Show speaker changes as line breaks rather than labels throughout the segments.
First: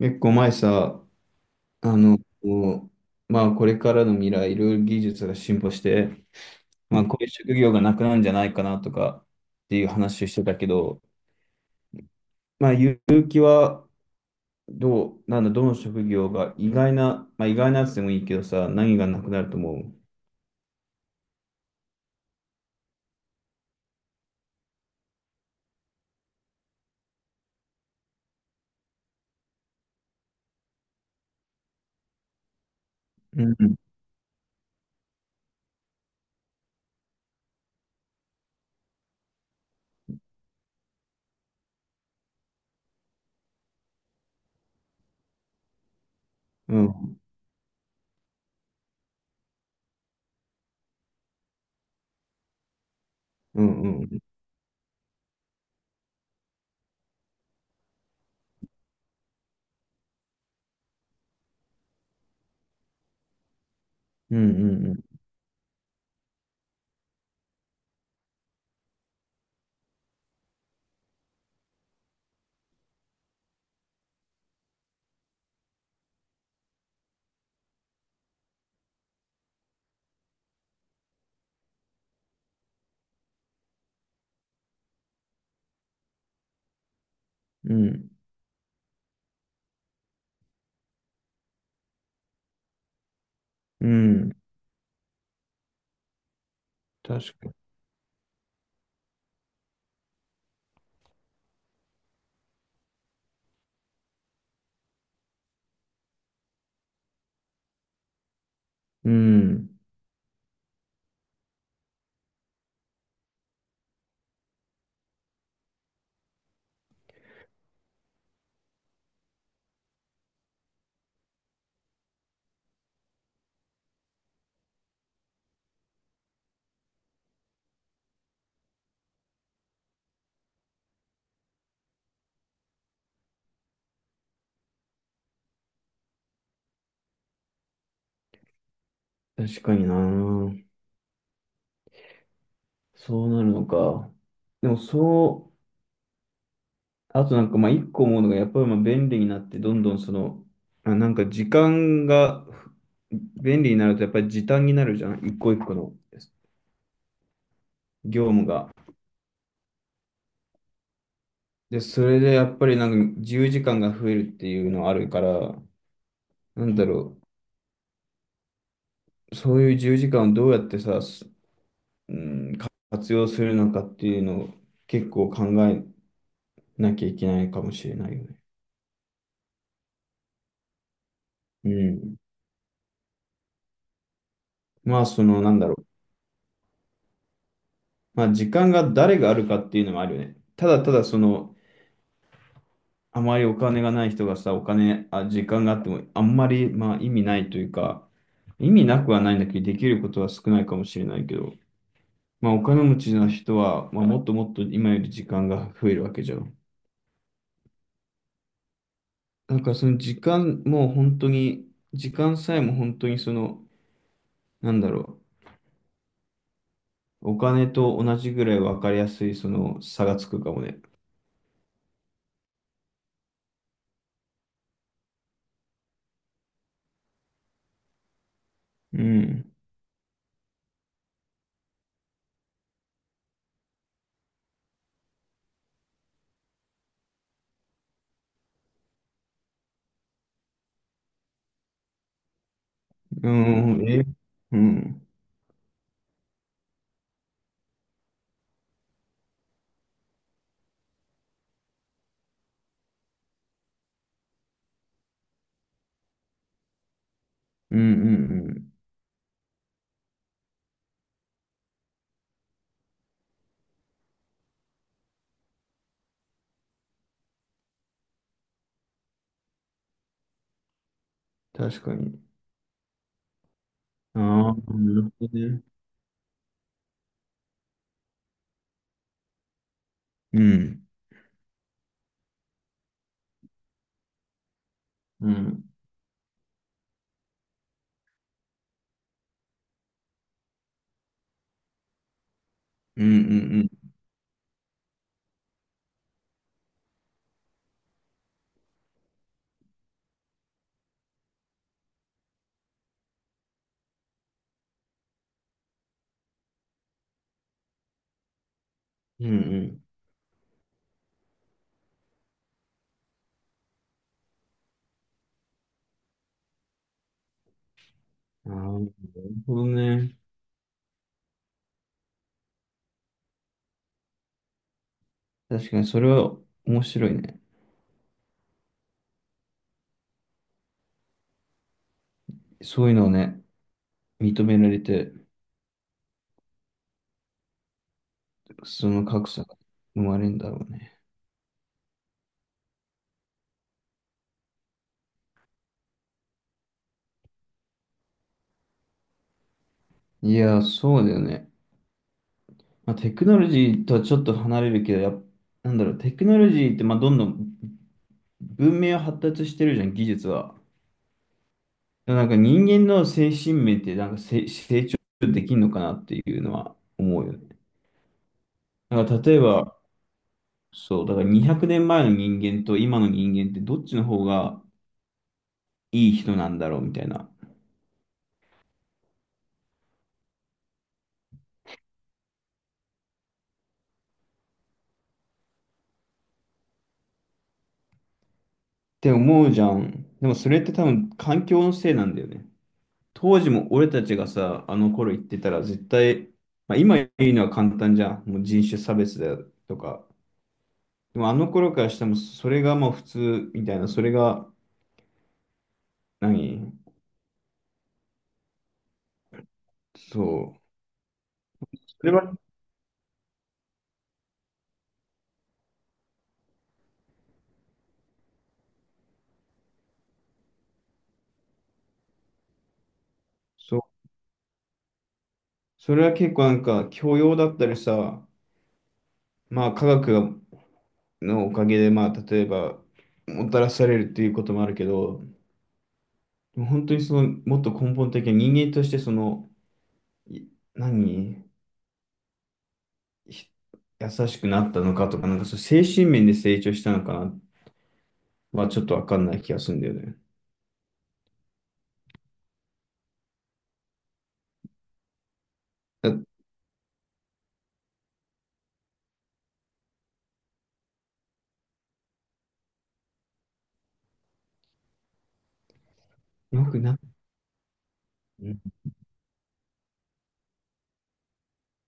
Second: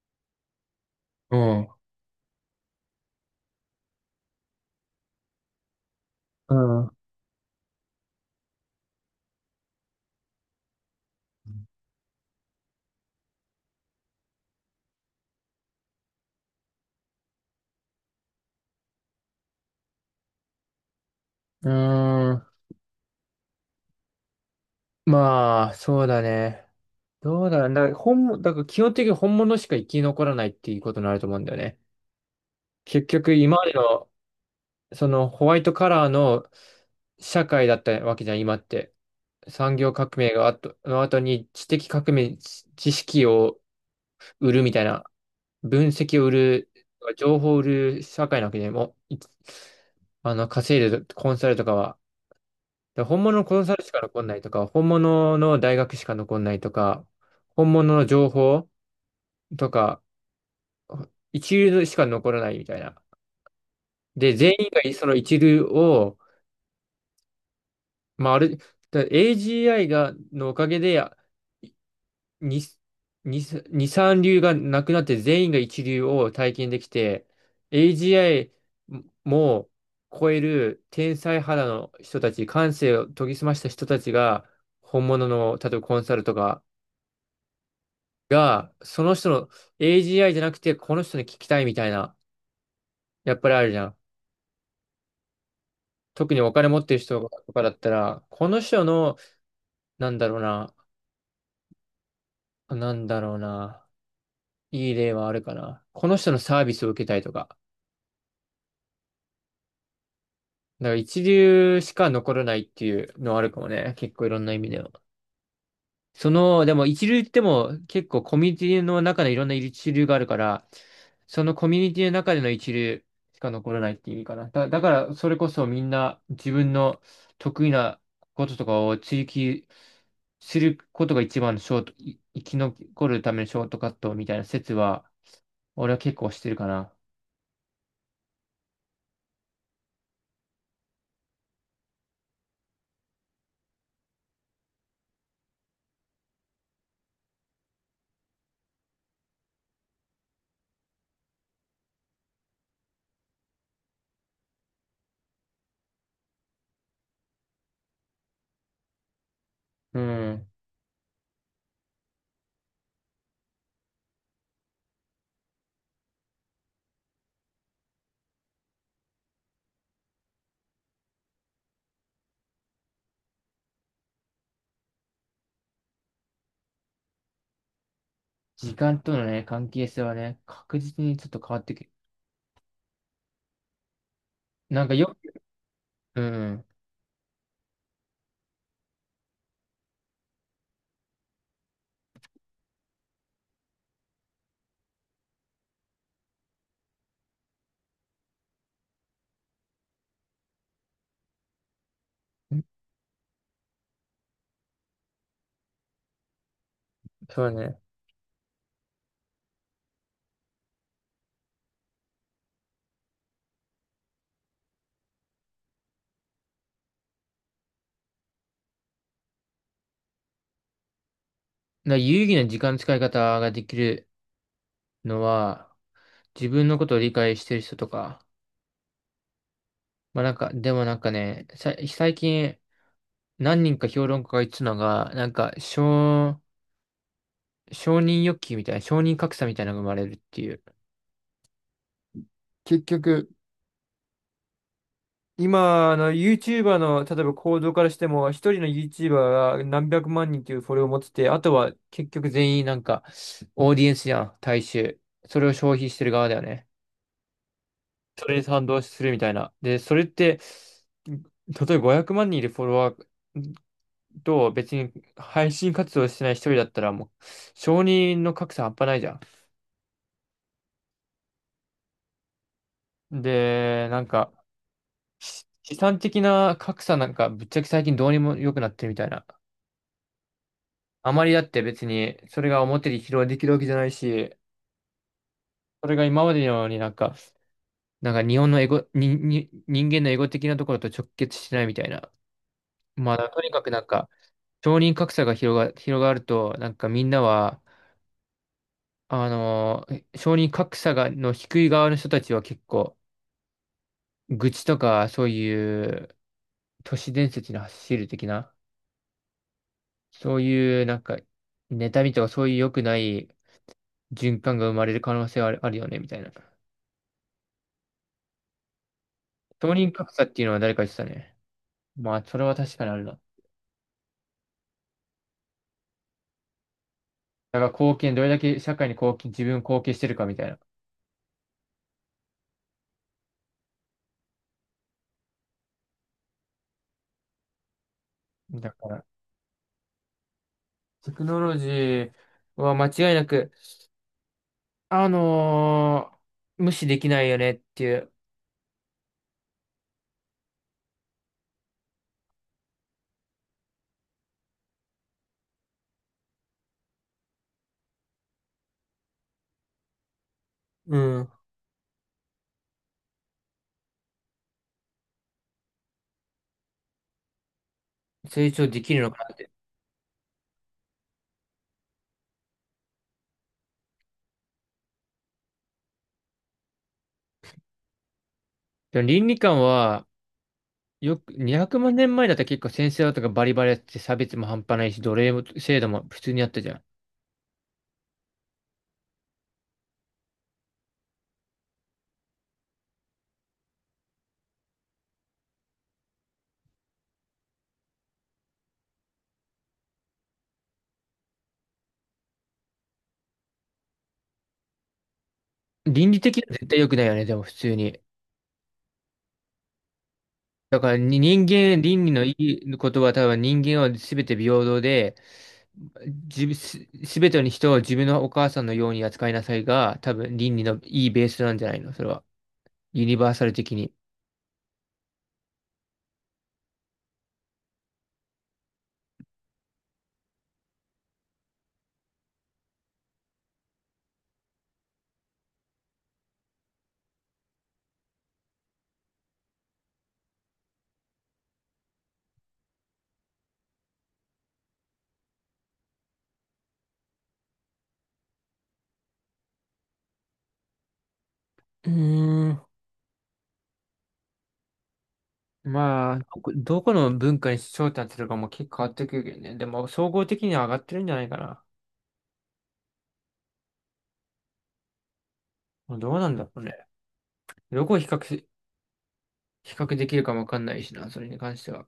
結構前さ、
うん。
あの、こまあこれからの未来、いろいろ技術が進歩して、
うん。う
まあこういう職業がなくなるんじゃないかなとかっていう話をしてたけど、まあ結城はどう、なんだ、どの職業が意外な、まあ意外なやつでもいいけどさ、何がなくなると思う？
ーん。まあ、そうだね。どうだろう。だから基本的に本物しか生き残らないっていうことになると思うんだよね。結局、
う
今まで
ん
の、そのホワイトカラーの社会だったわけじゃん、今って。産業革命がの後に知的革命、知識を売るみたいな、分析を売る、
うん
情報を売る社会なわけでもう、いあの、稼いでるコンサルとかは。だから本物のコ
う
ンサル
ん
しか
うん
残んないとか、本物の大学しか残んないとか、本物の情報とか、一流しか残らないみたいな。で、
うん
全員が
う
その
ん
一流を、まあ、ある、だ AGI のおかげで、に、に、二三流がなくなって全員が一流を体験できて、AGI も超える天才肌の人たち、感性を研ぎ澄ました人たちが、本物の、例えばコンサルとか、
うんうん
が、その人の AGI じゃなくて、この人に聞きたいみたいな、やっぱりあるじゃ
う
ん。
ん。
特にお金持ってる人
確か
と
に。
かだったら、この人の、なんだろうな、なんだろうな、いい例はあるかな。この人のサービスを受けたいとか。
うん。
だから一流しか残らないっていうのはあるかもね。結構いろんな意味では。その、でも一流っても結構コミュニティの中でいろんな一流があるから、そのコミュニティの中での一流しか残らないって意味かな。だからそれこそみんな自分の得意なこととかを追求することが一番のショート、い生き残るためのショートカットみたいな説は、俺は結構してるかな。
確かにな。そうなるのか。でもそう。あとなんかまあ一個思うのがやっぱりまあ便利になってどんどんその、あ、なんか時間が便利になるとやっぱり時短になるじゃん、一個一個の業務が。
うん。
で、それでやっぱりなんか自由時間が増えるっていうのあるから、なんだろう、そういう自由時間をどうやってさ、すうん、活用するのかっていうのを結構考えなきゃいけないかもしれないよね。
時間とのね、関係性はね、確実にちょっと変わっ
う
てくる。
ん。
なんか
まあ
よ、
そのなんだろう、
うん。
まあ時間が誰があるかっていうのもあるよね。ただただそのあまりお金がない人がさ、お金、あ、時間があっても、あんまり、まあ、意味ないというか、意味なくはないんだけど、できることは少ないかもしれないけど、まあ、お金持ちの人は、まあ、もっともっと今より時間が増えるわけじゃん。
そうね。だか
なんか、その時間も本当に、時間さえも本当にその、なんだろう、お金と同じぐらい分かりやすい、その差がつくかもね。
ら有意義な時間の使い方ができるのは、自分のことを理解してる人とか、
うん。
まあなんか、でもなんかね、さ、最近何人か評論家が言ってたのが、なんか、承認欲求みたいな、承認格差みたいなのが生まれるっていう。結局、
うん。え、うん。
今、YouTuber の、例えば行動からしても、一人の YouTuber が何百万人というフォロワーを持ってて、あとは、結局全員なんか、オーディエンスじゃん、大衆。それを消費してる側だよね。
うん。う
それに
ん。う
賛
ん。
同するみたいな。で、それって、例えば500万人いるフォロワーと別に配信活動してない一人だったらもう承認の格差半端ないじゃ
確かに。
ん。で、なん
あ
か
あ、なるほどね。
資産的な格差なんかぶっちゃけ最近どうにも良くなってるみたいな。
うん。
あまりだって別にそれが表に披露できるわけじゃないし、
うん。
それが今までのようになんか、なんか日本のエゴ、人間のエゴ的なところと直結しないみたいな。
うん
まあとにか
う
くなん
ん
か承認格差が広がると、なんかみんなは、承認格差の低い側の人たちは結構、愚痴とか、そういう都市伝説に走る的な、
うん。うん
そういうなんか、妬みとかそういう良くない循環が生まれる可能性はあるよね、みたいな。
うん。ああ、なるほど
承認格
ね。
差っていうのは誰か言ってたね。まあ、それは確かにあるな。だ
確かにそれは面白いね。
から貢献、どれだけ社会に貢献、自分貢献してるかみたいな。
そういうのをね、認められて、
だか
そ
ら、
の格差が生まれるんだろうね。
テクノロジーは間違いなく、あのー無視できないよねっていう、
いやー、そうだよね。まあ、テクノロジーとはちょっと離れるけど、なんだろう、テクノロジーってまあどんどん文明は発達してるじゃん、技術は。
うん。
でもなんか人間の精神面ってなんか成長できるのかなっていうのは思うよね。
成長できる
なん
の
か
か
例え
な。
ば、そう、だから200年前の人間と今の人間ってどっちの方がいい人なんだろうみたいな。っ
でも倫理観は、よく、200万年前だったら結構先生とかバリバリやってて差別も半端ないし、奴隷も制度も普通にあったじゃん。
て思うじゃん。でもそれって多分環境のせいなんだよね。当時も俺たちがさ、あの頃言ってたら絶対、まあ、今言うのは簡単じゃん。もう人種差別だとか。でもあの頃からしてもそれがもう普通みたいな、
倫理的には絶
何
対良くないよね、でも普通に。
そう。
だからに人間、倫
そ
理
れ
の
は、
いいことは多分人間は全て平等で、じぶす、全ての人を自分のお母さんのように扱いなさいが、多分倫理のいいベースなんじゃないのそれは。ユニバーサル的
そ
に。
う。それは結構なんか教養だったりさ、まあ科学がのおかげで、まあ、例えば、もたらされるっていうこともあるけど、でも本当にその、もっと根本的な人間として、その、い何、ひ優しくなったのかとか、なんかそう、精神面で成長したのかなは、ちょっとわかんない気がするんだよね。
うーん。
だ
まあ、どこどこの文化に焦点当てるかも結構変わってくるけどね。でも、総合的には上がってるんじゃないかな。まあどうなんだろう
よく
ね。
な、
どこを比較し、
うん
比較できるかもわかんないしな、それに関しては。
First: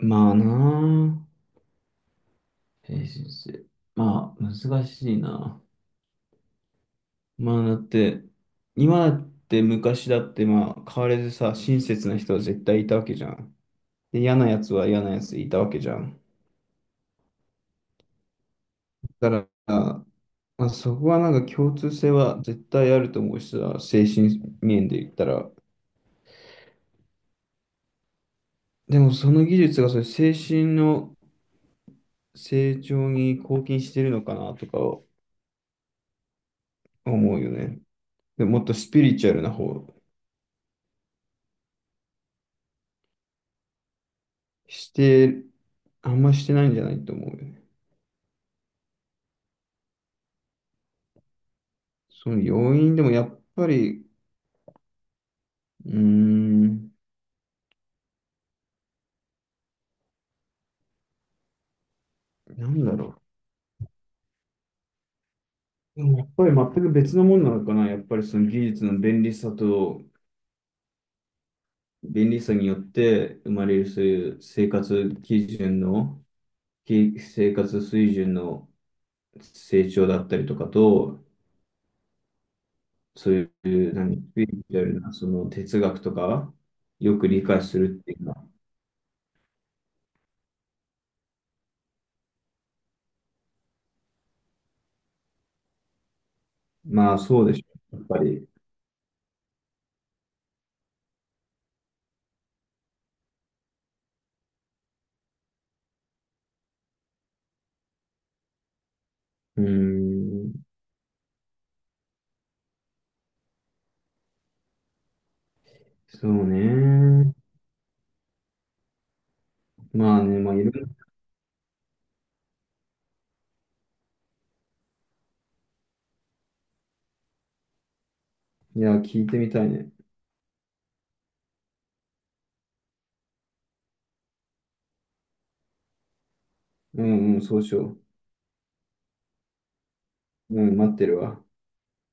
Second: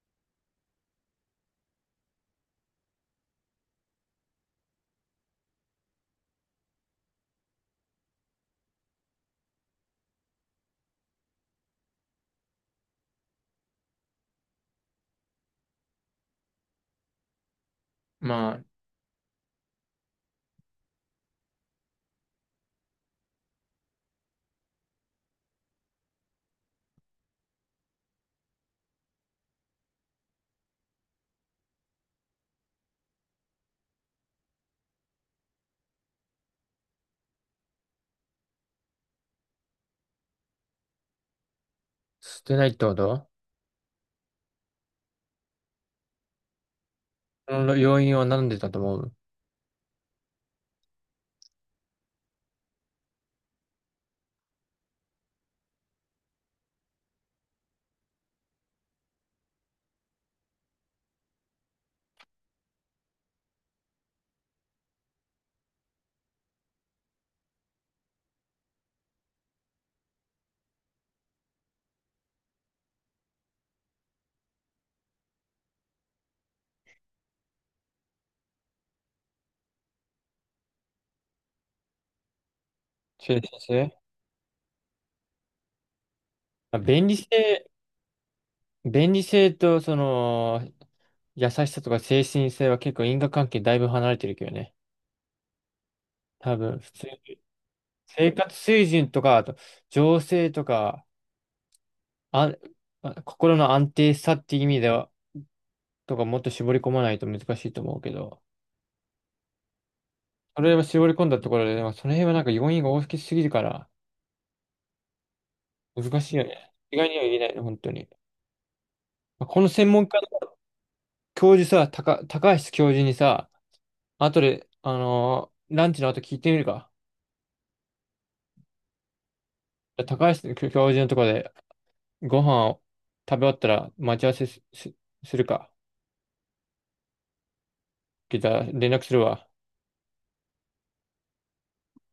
まあなあ、精神性。まあ、難しいな。まあ、だって、今だって昔だって、まあ、変わらずさ、親切な人は絶対いたわけじゃん。で、嫌なやつは嫌なやついたわけじゃん。
まあ、
だから、まあ、そこはなんか共通性は絶対あると思うしさ、精神面で言ったら。でもその技術がそういう精神の成長に貢献してるのかなとか思うよね。でもっとスピリチュアルな方、
捨てないってこと。
して、あんましてないんじゃないと思うよ
そ
ね。
の要因は何でだと思う？
その要因でもやっぱり、うーん、なんだろう。でもやっぱり全く別のものなのかな。やっぱりその技術の便利さと便利さによって生まれるそういう生活基準の、生活水準の成長だったりとかと、そ
中立
うい
性
う、スピリチュアルな、その哲学とか、
あ便利
よく理解
性、
するっていうのは、
便利性とその優しさとか精神性は結構因果関係だいぶ離れてるけどね。多分、普通、
まあそうでしょう、やっぱ
生
り。
活水準とか、あと情勢とか、あ、心の安定さっていう意味では、とかもっと絞り込まないと難しいと思うけど、
うーん、
それを絞り込んだところで、でもその辺はなんか要因が大きすぎるから、難
そ
しいよ
う
ね。意外には
ね。
言えないの、本当に。まあこの専門
ま
家
あね、
の
まあいろいろ、
教授さ、高橋教授にさ、後で、ランチの後聞いてみるか。
いや、聞いてみたいね。
高橋教授のところでご飯を食べ終わったら待ち合わせするか。
うんうん、そうしよ
聞いたら連絡するわ。
う。うん、待ってるわ。